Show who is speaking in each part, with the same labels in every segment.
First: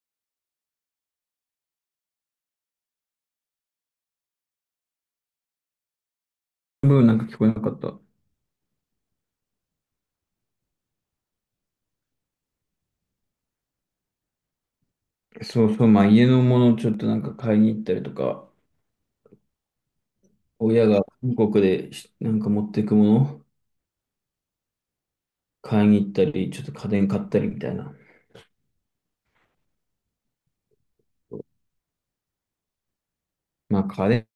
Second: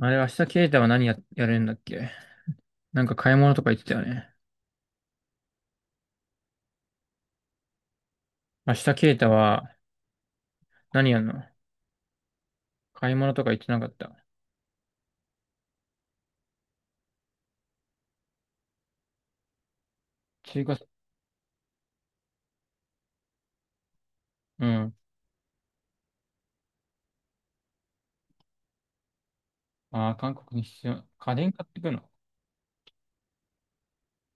Speaker 1: あれ、明日ケイタはやるんだっけ。なんか買い物とか言ってたよね。
Speaker 2: ブーなんか聞こえなかった。
Speaker 1: 明日ケイタは何やるの？買い物とか言ってなかった？
Speaker 2: そうそう、まあ家のものをちょっとなんか買いに行ったりとか、
Speaker 1: 中華、
Speaker 2: 親が韓国でしなんか持っていくもの
Speaker 1: うん。
Speaker 2: 買いに行ったり、ちょっと家電買ったりみたいな。
Speaker 1: ああ、韓国に必要？家電買ってくの？
Speaker 2: まあ家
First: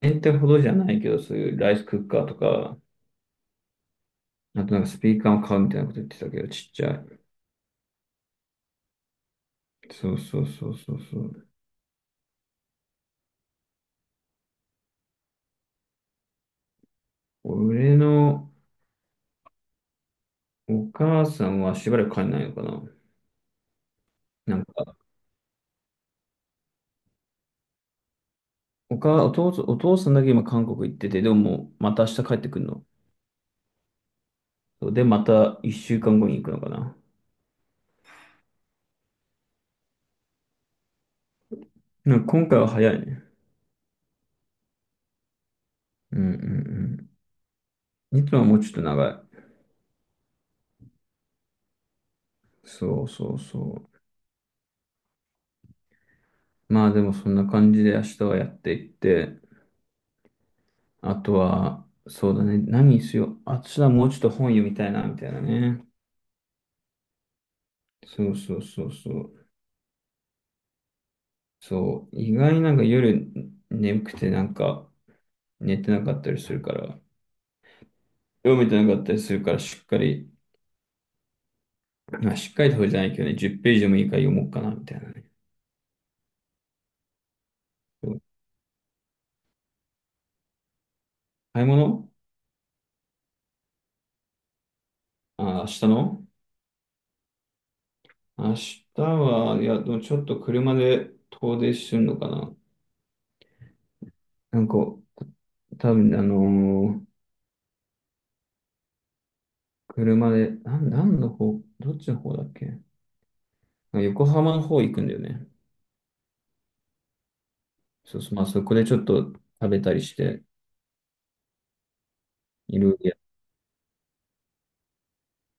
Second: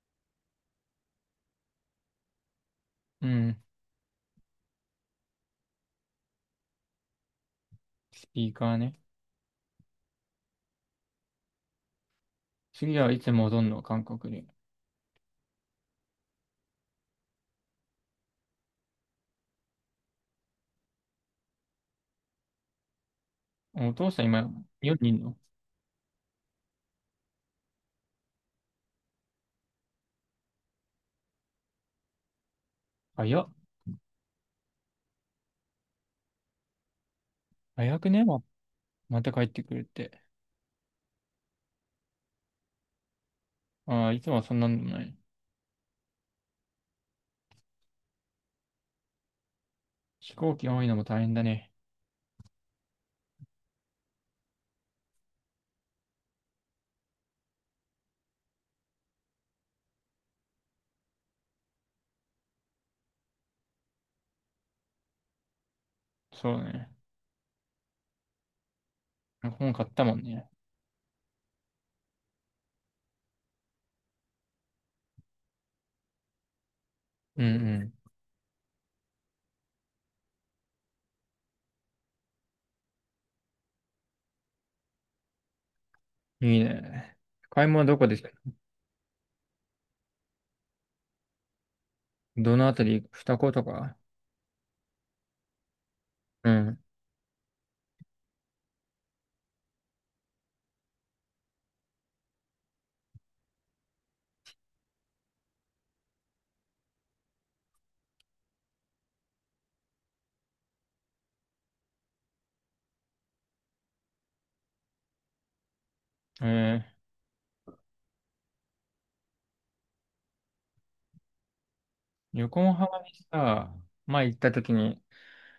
Speaker 2: 電ってほどじゃないけど、そういうライスクッカーとか、
Speaker 1: うん。
Speaker 2: あとなんかスピーカーを買うみたいなこと言ってたけど、ちっちゃい。
Speaker 1: スピーカーね。
Speaker 2: そうそうそうそうそう。
Speaker 1: 次はいつ戻んの、韓国に？
Speaker 2: 俺のお母さんはしばらく帰んないのかな。
Speaker 1: お父さん今、
Speaker 2: なん
Speaker 1: 日
Speaker 2: か、
Speaker 1: 本にいんの？
Speaker 2: お母、お父さん、お父さんだけ今韓国行ってて、でももうまた明日帰ってくるの。
Speaker 1: 早っ。
Speaker 2: そうで、また一週間後に行くのかな。
Speaker 1: 早くね？また帰ってくるって。
Speaker 2: なんか今回は早いね。
Speaker 1: ああ、いつもはそんなんでもない。
Speaker 2: うんうんうん。いつもはもうちょっと長い。
Speaker 1: 飛行機多いのも大変だね。
Speaker 2: そうそうそう。まあでもそんな感じで明日はやっていって、あとは、そうだね。何にしよう。あ、私はもうちょっと本読みたいな、みたいなね。
Speaker 1: そうだね。
Speaker 2: そうそうそうそう。
Speaker 1: 本買ったもんね。
Speaker 2: そう。意外になんか夜眠くてなんか寝てなかったりするから、
Speaker 1: うん
Speaker 2: 読めてなかったりするから、しっかり、まあしっかりとじゃないけどね、10ページでもいいから読もうかな、みたいなね。
Speaker 1: うん。いいね。買い物どこ
Speaker 2: そ
Speaker 1: で
Speaker 2: う、
Speaker 1: した？
Speaker 2: 買い物、
Speaker 1: どのあたり、二子とか？
Speaker 2: あ、明日の。
Speaker 1: うん。
Speaker 2: 明日は、いや、でもちょっと車で遠出するのかな。なんか、多分車で、なん、何の方、どっちの方だっけ。あ、横浜の方行くんだよね。
Speaker 1: え
Speaker 2: そうそう、まあそこでちょっと食べたりして、
Speaker 1: 横
Speaker 2: いろいろ
Speaker 1: 浜に
Speaker 2: や、
Speaker 1: さ、前行った時に、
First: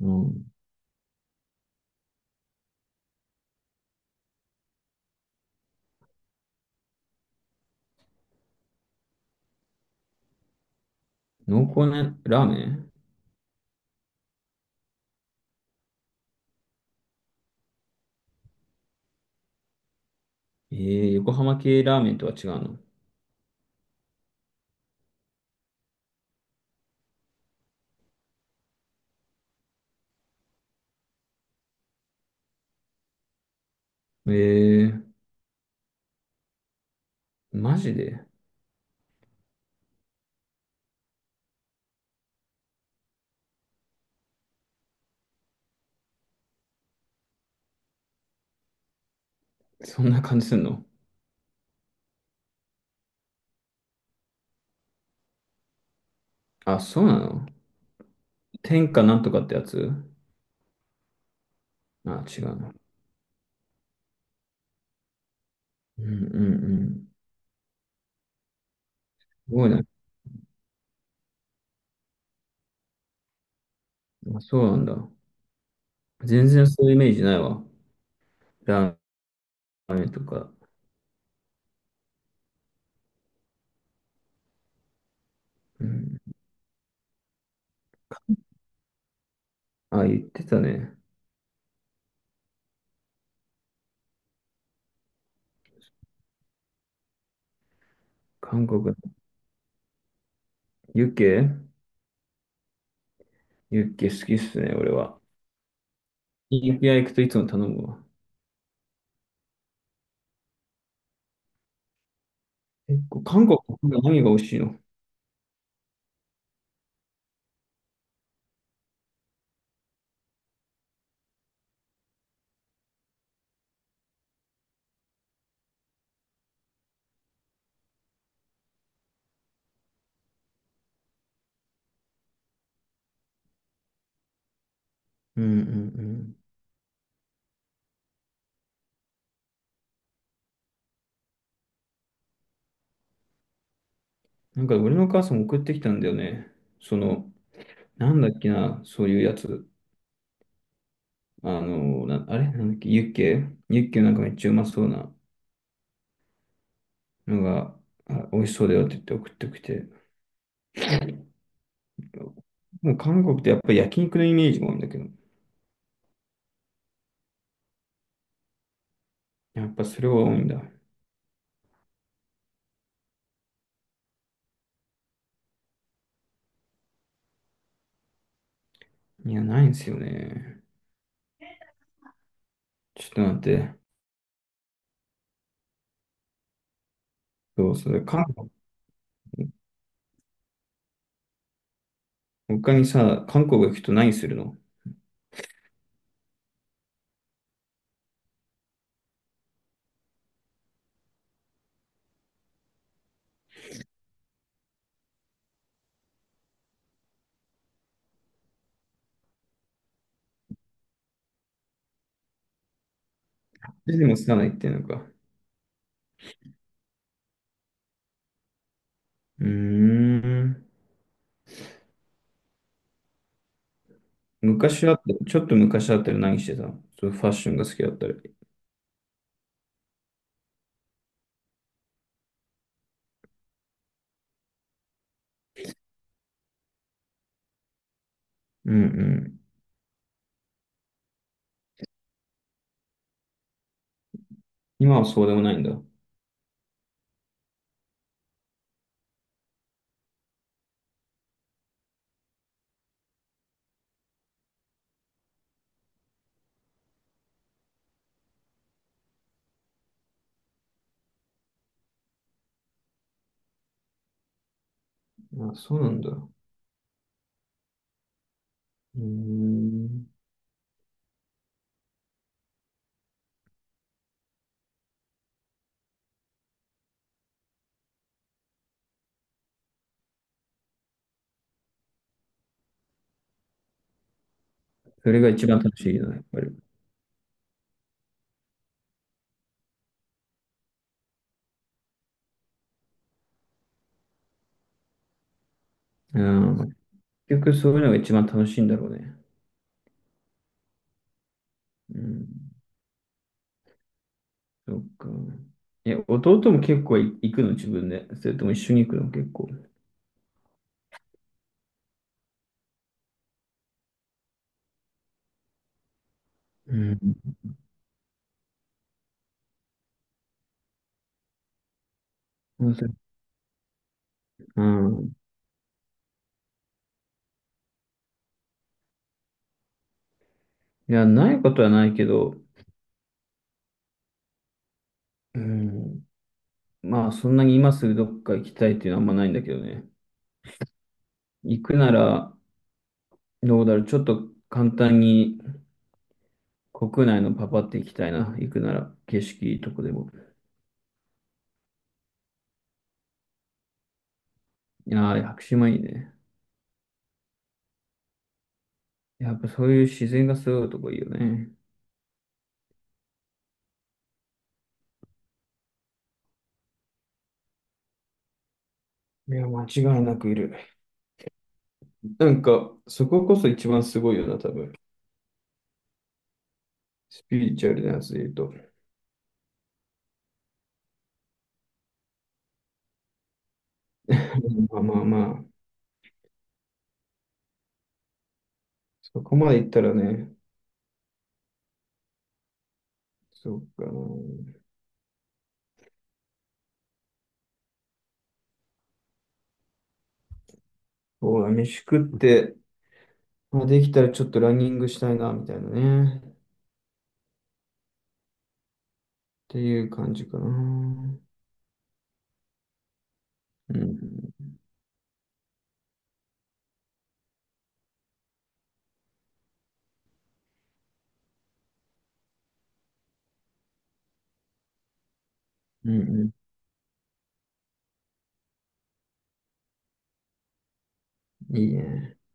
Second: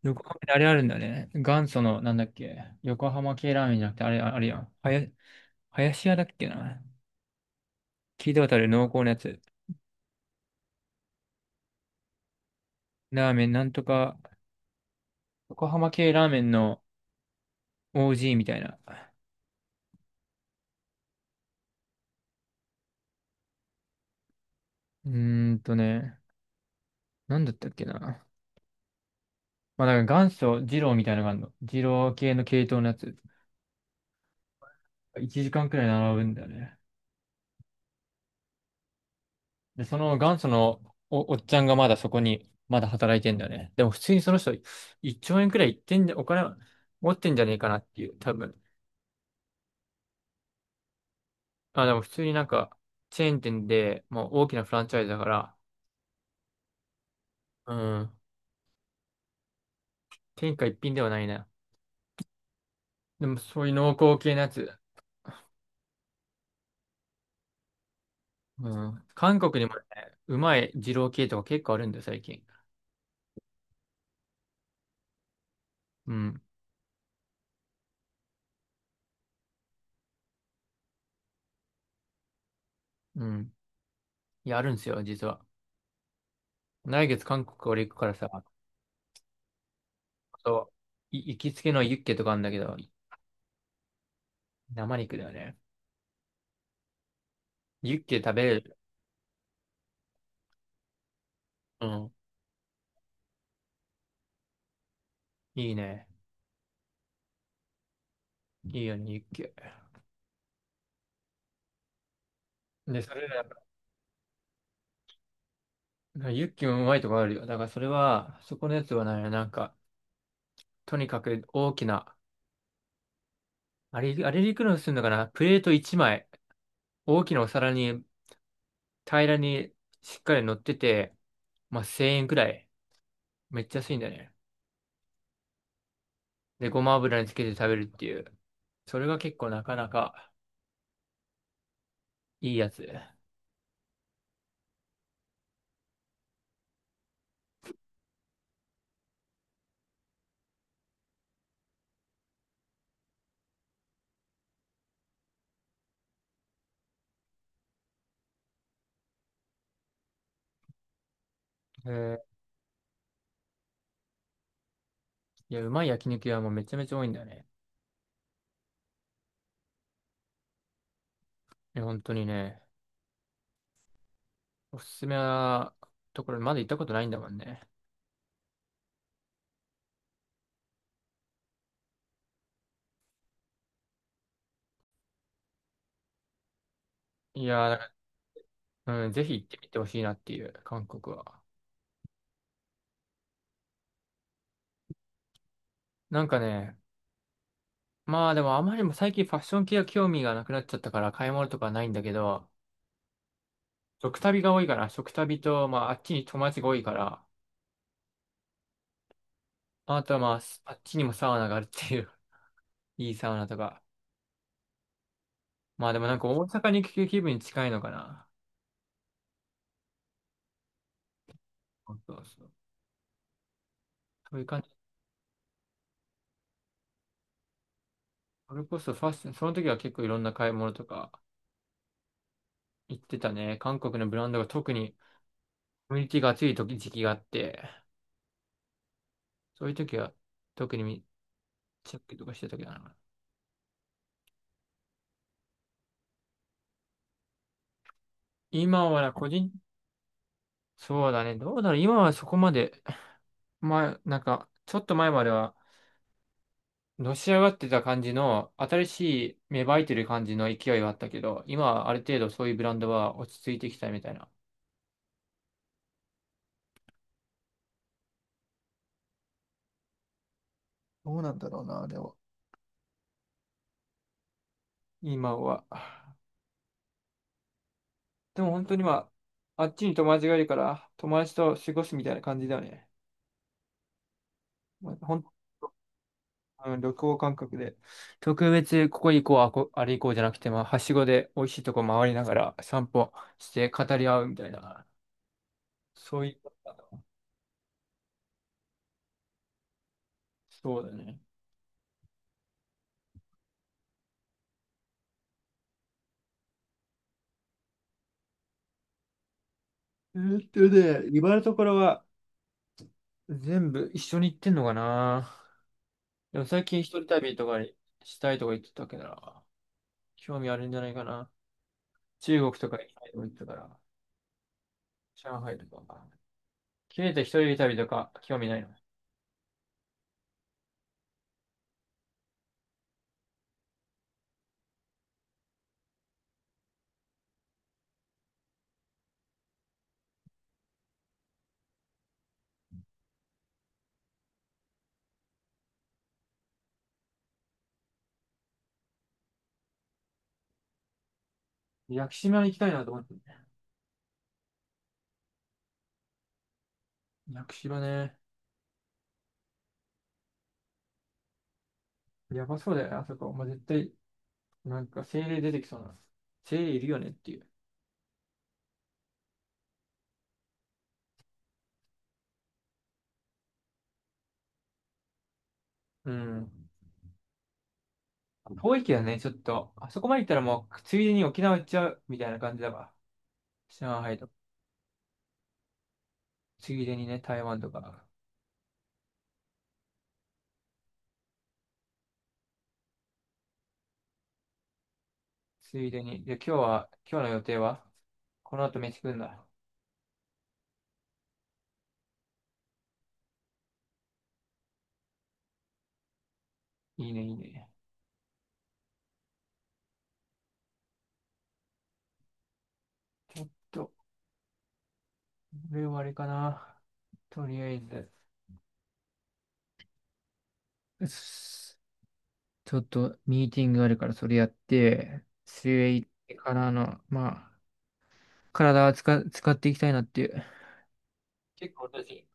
Speaker 2: う
Speaker 1: 横浜で
Speaker 2: ん。
Speaker 1: あれあるんだよね。元祖の、なんだっけ、横浜系ラーメンじゃなくて、あれ、あれやん。林屋だっけな。聞いたことある濃厚なやつ。
Speaker 2: 濃厚なラーメン。
Speaker 1: ラーメン、なんとか、横浜系ラーメンの OG みたいな。
Speaker 2: えー、横浜系ラーメンとは違うの？
Speaker 1: うーんとね、なんだったっけな。まあ、だから元祖二郎みたいなのがあるの。二郎系の系統のやつ。
Speaker 2: えー、
Speaker 1: 1時間くらい並ぶんだよね。
Speaker 2: マジで？
Speaker 1: で、その元祖のおっちゃんがまだそこに、まだ働いてんだよね。でも普通にその人、1兆円くらいいってんじゃ、お金持ってんじゃねえかなっていう、多分。
Speaker 2: そんな感じすんの？
Speaker 1: あ、でも普通になんか、チェーン店で、もう大きなフランチャイズだから、
Speaker 2: あ、そうなの？
Speaker 1: うん、
Speaker 2: 天下なんとかってやつ？
Speaker 1: 天下一品ではないな。
Speaker 2: あ、違うの？
Speaker 1: でもそういう濃厚系のやつ、
Speaker 2: うんうん、
Speaker 1: うん、韓
Speaker 2: す
Speaker 1: 国に
Speaker 2: ごい
Speaker 1: もね、
Speaker 2: ね。
Speaker 1: うまい二郎系とか結構あるんだよ、最近。
Speaker 2: あ、そうなんだ。
Speaker 1: うん、
Speaker 2: 全然そういうイメージないわ。ラーメンとか。
Speaker 1: うん。いや、あるんですよ、実は。
Speaker 2: うん。
Speaker 1: 来月韓国俺行くからさ、
Speaker 2: あ、言ってた
Speaker 1: そう、
Speaker 2: ね。
Speaker 1: 行きつけのユッケとかあるんだけど、生肉だよね。ユッケ食べれ
Speaker 2: 韓
Speaker 1: る？
Speaker 2: 国。ユッケ、
Speaker 1: うん。
Speaker 2: ユッケ好きっすね、俺は。
Speaker 1: いいね。
Speaker 2: ユッケ屋行くといつも頼むわ。
Speaker 1: いいよね、ユッケ。
Speaker 2: 結
Speaker 1: で、そ
Speaker 2: 構、
Speaker 1: れら、
Speaker 2: 韓国の何が美味しいの？
Speaker 1: ユッケもうまいとこあるよ。だからそれは、そこのやつはね、なんか、とにかく大きな、あれ、あれでいくらするのかな、プレート1枚、大きなお皿に平らにしっかり乗ってて、まあ、1000円くらい。めっちゃ安いんだよね。
Speaker 2: うんうんうん。
Speaker 1: で、ごま油につけて食べるっていう。それが結構なかなかいいやつ。
Speaker 2: なんか俺のお母さん送ってきたんだよね。その、なんだっけな、そういうやつ。あの、な、あれなんだっけ、ユッケ、ユッケなんかめっちゃうまそうなのが、あ、美味しそうだよって言って送ってきて。
Speaker 1: ー
Speaker 2: もう韓国ってやっぱり焼肉のイメージもあるんだけど、
Speaker 1: いや、うまい焼肉屋もめちゃめちゃ多いんだよね。
Speaker 2: やっぱそれは多いんだ。
Speaker 1: いや本当にね。おすすめなところまだ行ったことないんだもんね。
Speaker 2: いや、ないんですよね。ちょっと待って。
Speaker 1: いやー、
Speaker 2: そう、
Speaker 1: だ
Speaker 2: そ
Speaker 1: か
Speaker 2: れ、韓国、
Speaker 1: らうん、ぜひ行ってみてほしいなっていう、韓国は。
Speaker 2: 他にさ、韓国行くと何するの？
Speaker 1: なんかね、まあでもあまりにも最近ファッション系は興味がなくなっちゃったから買い物とかはないんだけど、食旅が多いかな。食旅と、まああっちに友達が多いから、あとはまああっちにもサウナがあるっていう、いいサウナとか。
Speaker 2: でもつかないっていうのか。
Speaker 1: まあでもなんか大阪に行く気分に近いのかな。
Speaker 2: うーん。
Speaker 1: そうそうそう。そういう感じ。
Speaker 2: 昔あった、ちょっと昔あったら何してたの？そう、ファッションが好きだったり。
Speaker 1: それこそファッション、その時は結構いろんな買い物とか行ってたね。韓国のブランドが特にコミュニティが熱い時期があって、
Speaker 2: うんうん。
Speaker 1: そういう時は特にチェックとかしてたけどな。
Speaker 2: 今はそうでもないんだ。
Speaker 1: 今はな個人、そうだね、どうだろう、今はそこまで、まあ、なんか、ちょっと前までは、のし上がってた感じの、新しい芽生えてる感じの勢いはあったけど、今はある程度そういうブランドは落ち着いてきたみたいな。
Speaker 2: あ、そうなんだ。うーん。
Speaker 1: どうなんだろうな、でも。今は。でも本当にまあ、あっちに友達がいるから、友達と過ごすみたいな感じだよね。まあ、
Speaker 2: それが一番楽しいよね、やっぱり。
Speaker 1: うん、旅行感覚で。特別、ここ行こう、あれ行こうじゃなくて、まあ、はしごで美味しいとこ回りながら散歩して語り合うみたいな。そ
Speaker 2: う
Speaker 1: うい
Speaker 2: ん。
Speaker 1: う、
Speaker 2: 結局そういうのが一番楽しいんだろうね。
Speaker 1: そうだね。
Speaker 2: うん。そっか。え、弟も結構い行くの自分で？それとも一緒に行くの結構？
Speaker 1: えーっとね、今のところは全部一緒に行ってんのかな。でも最
Speaker 2: う
Speaker 1: 近一人
Speaker 2: ん。
Speaker 1: 旅とかにしたいとか言ってたけどな、興味あるんじゃないかな。中国と
Speaker 2: う
Speaker 1: か行き
Speaker 2: ん
Speaker 1: たいとか言ってたから、
Speaker 2: うん、
Speaker 1: 上海とか。切れた一人旅とか興味ないの？
Speaker 2: いや、ないことはないけど、うん、まあ、そんなに今すぐどっか行きたいっていうのはあんまないんだけどね。行くなら、どうだろう。ちょっと簡単に国内のパパって行きたいな。行くなら、景色いいとこでも。
Speaker 1: 屋久島に行きたいなと思って。
Speaker 2: いやー、屋久島いいね。
Speaker 1: 屋久島ね。
Speaker 2: やっぱそういう自然がすごいとこいいよね。
Speaker 1: やばそうだよね、あそこ。まあ、絶対なんか精霊出てきそうな。精霊いるよねっていう。
Speaker 2: いや、間違いなくいる。なんか、そここそ一番すごいよな、多分。
Speaker 1: うん。
Speaker 2: スピリチュアルなやつで言うと。
Speaker 1: 遠いけどね、ちょっと。あそこまで行ったらもう、ついでに沖縄行っちゃうみたいな感じだわ。上海とか。
Speaker 2: まあまあまあ、
Speaker 1: ついでにね、台湾とか。
Speaker 2: そこまで言ったらね、そうかな。
Speaker 1: ついでに。で、今日は、今日の予定はこの後飯食うんだ。
Speaker 2: そうだ、飯食って、まあ、できたらちょっとランニングしたいな、みたいなね。っ
Speaker 1: いいね、いいね。
Speaker 2: ていう感じかな。
Speaker 1: ちょっ
Speaker 2: う
Speaker 1: と、
Speaker 2: ん、
Speaker 1: これはあれかな。とりあえず。うっす、ちょっと、ミーティングがあるから、それやって、水
Speaker 2: う
Speaker 1: 泳行っ
Speaker 2: ん、う
Speaker 1: てからの、まあ、体は使っていきたいなっていう。
Speaker 2: ん。いい
Speaker 1: 結構
Speaker 2: ね。
Speaker 1: 私、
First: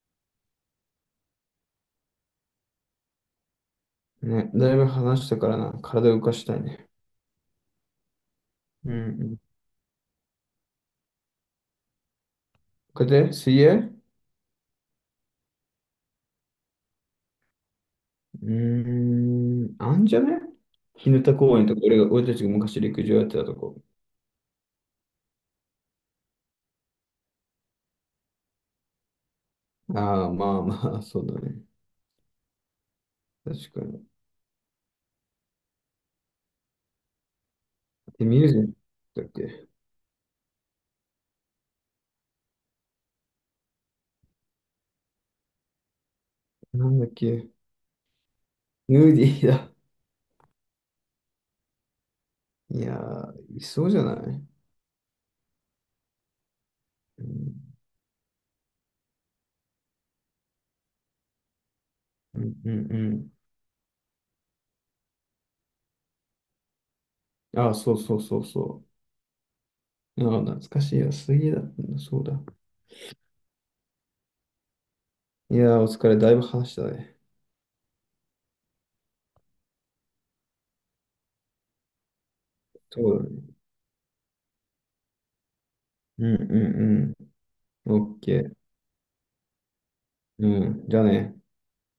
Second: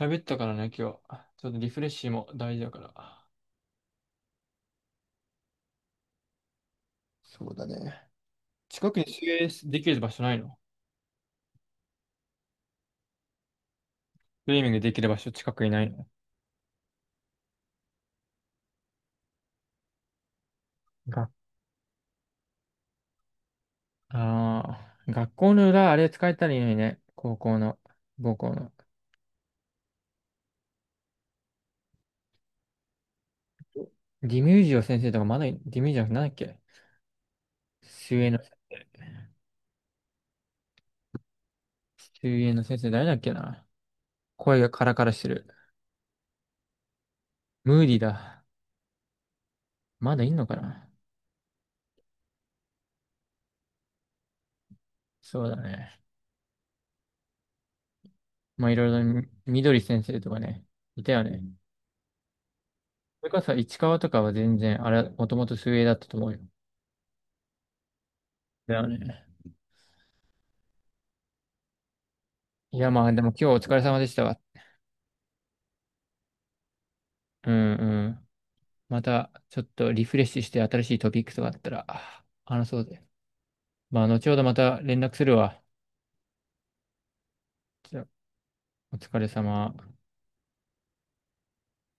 Speaker 1: 喋ったからね、今日。ちょっとリフレッシュも大事だから。
Speaker 2: ね、だいぶ話したからな、体を動かしたいね。
Speaker 1: そうだね。
Speaker 2: う
Speaker 1: 近
Speaker 2: ん、
Speaker 1: くに
Speaker 2: う
Speaker 1: 水
Speaker 2: ん。
Speaker 1: 泳できる場所ないの？
Speaker 2: これで、水泳。
Speaker 1: スイミングできる場所近くにないの？
Speaker 2: うーん、あんじゃね、日向
Speaker 1: が、
Speaker 2: 公園とか、俺が、俺たちが昔陸上やってたとこ。
Speaker 1: ああ、学校の裏、あれ使えたらいいのにね。高校の、母校の。
Speaker 2: ああ、まあまあ、そうだね。確かに。
Speaker 1: ディミュージオ先生とかまだい、ディミュージオな、なんだっけ、水
Speaker 2: で、
Speaker 1: 泳の、
Speaker 2: ミュージッだっけ、
Speaker 1: 水泳の、先生誰だっけな。声がカラカラしてる。
Speaker 2: なんだっけ、
Speaker 1: ムーディだ。
Speaker 2: ヌーディーだ。
Speaker 1: まだいんのかな？
Speaker 2: いやー、いそうじゃない、
Speaker 1: そうだね。
Speaker 2: うん、
Speaker 1: まあいろいろ、みどり先生とかね、いたよね。
Speaker 2: うん、うん。う
Speaker 1: それ
Speaker 2: ん、
Speaker 1: こそ市川とかは全然、あれ、もともと水泳だったと思うよ。
Speaker 2: あ、そうそうそう
Speaker 1: だ
Speaker 2: そ
Speaker 1: よね。
Speaker 2: う。あ、懐かしいよ。水泳だったんだ。そうだ。
Speaker 1: いや、まあ、でも今日お疲れ様でしたわ。
Speaker 2: いやー、お疲れ。だいぶ話したね。
Speaker 1: うんうん。また、ちょっとリフレッシュして新しいトピックとかあったら、話そうぜ。
Speaker 2: そうだね。
Speaker 1: まあ、後ほどまた連絡するわ。
Speaker 2: うん、うん、うん。
Speaker 1: じゃあ
Speaker 2: オッケー。
Speaker 1: お疲れ様。
Speaker 2: うん。じゃあね。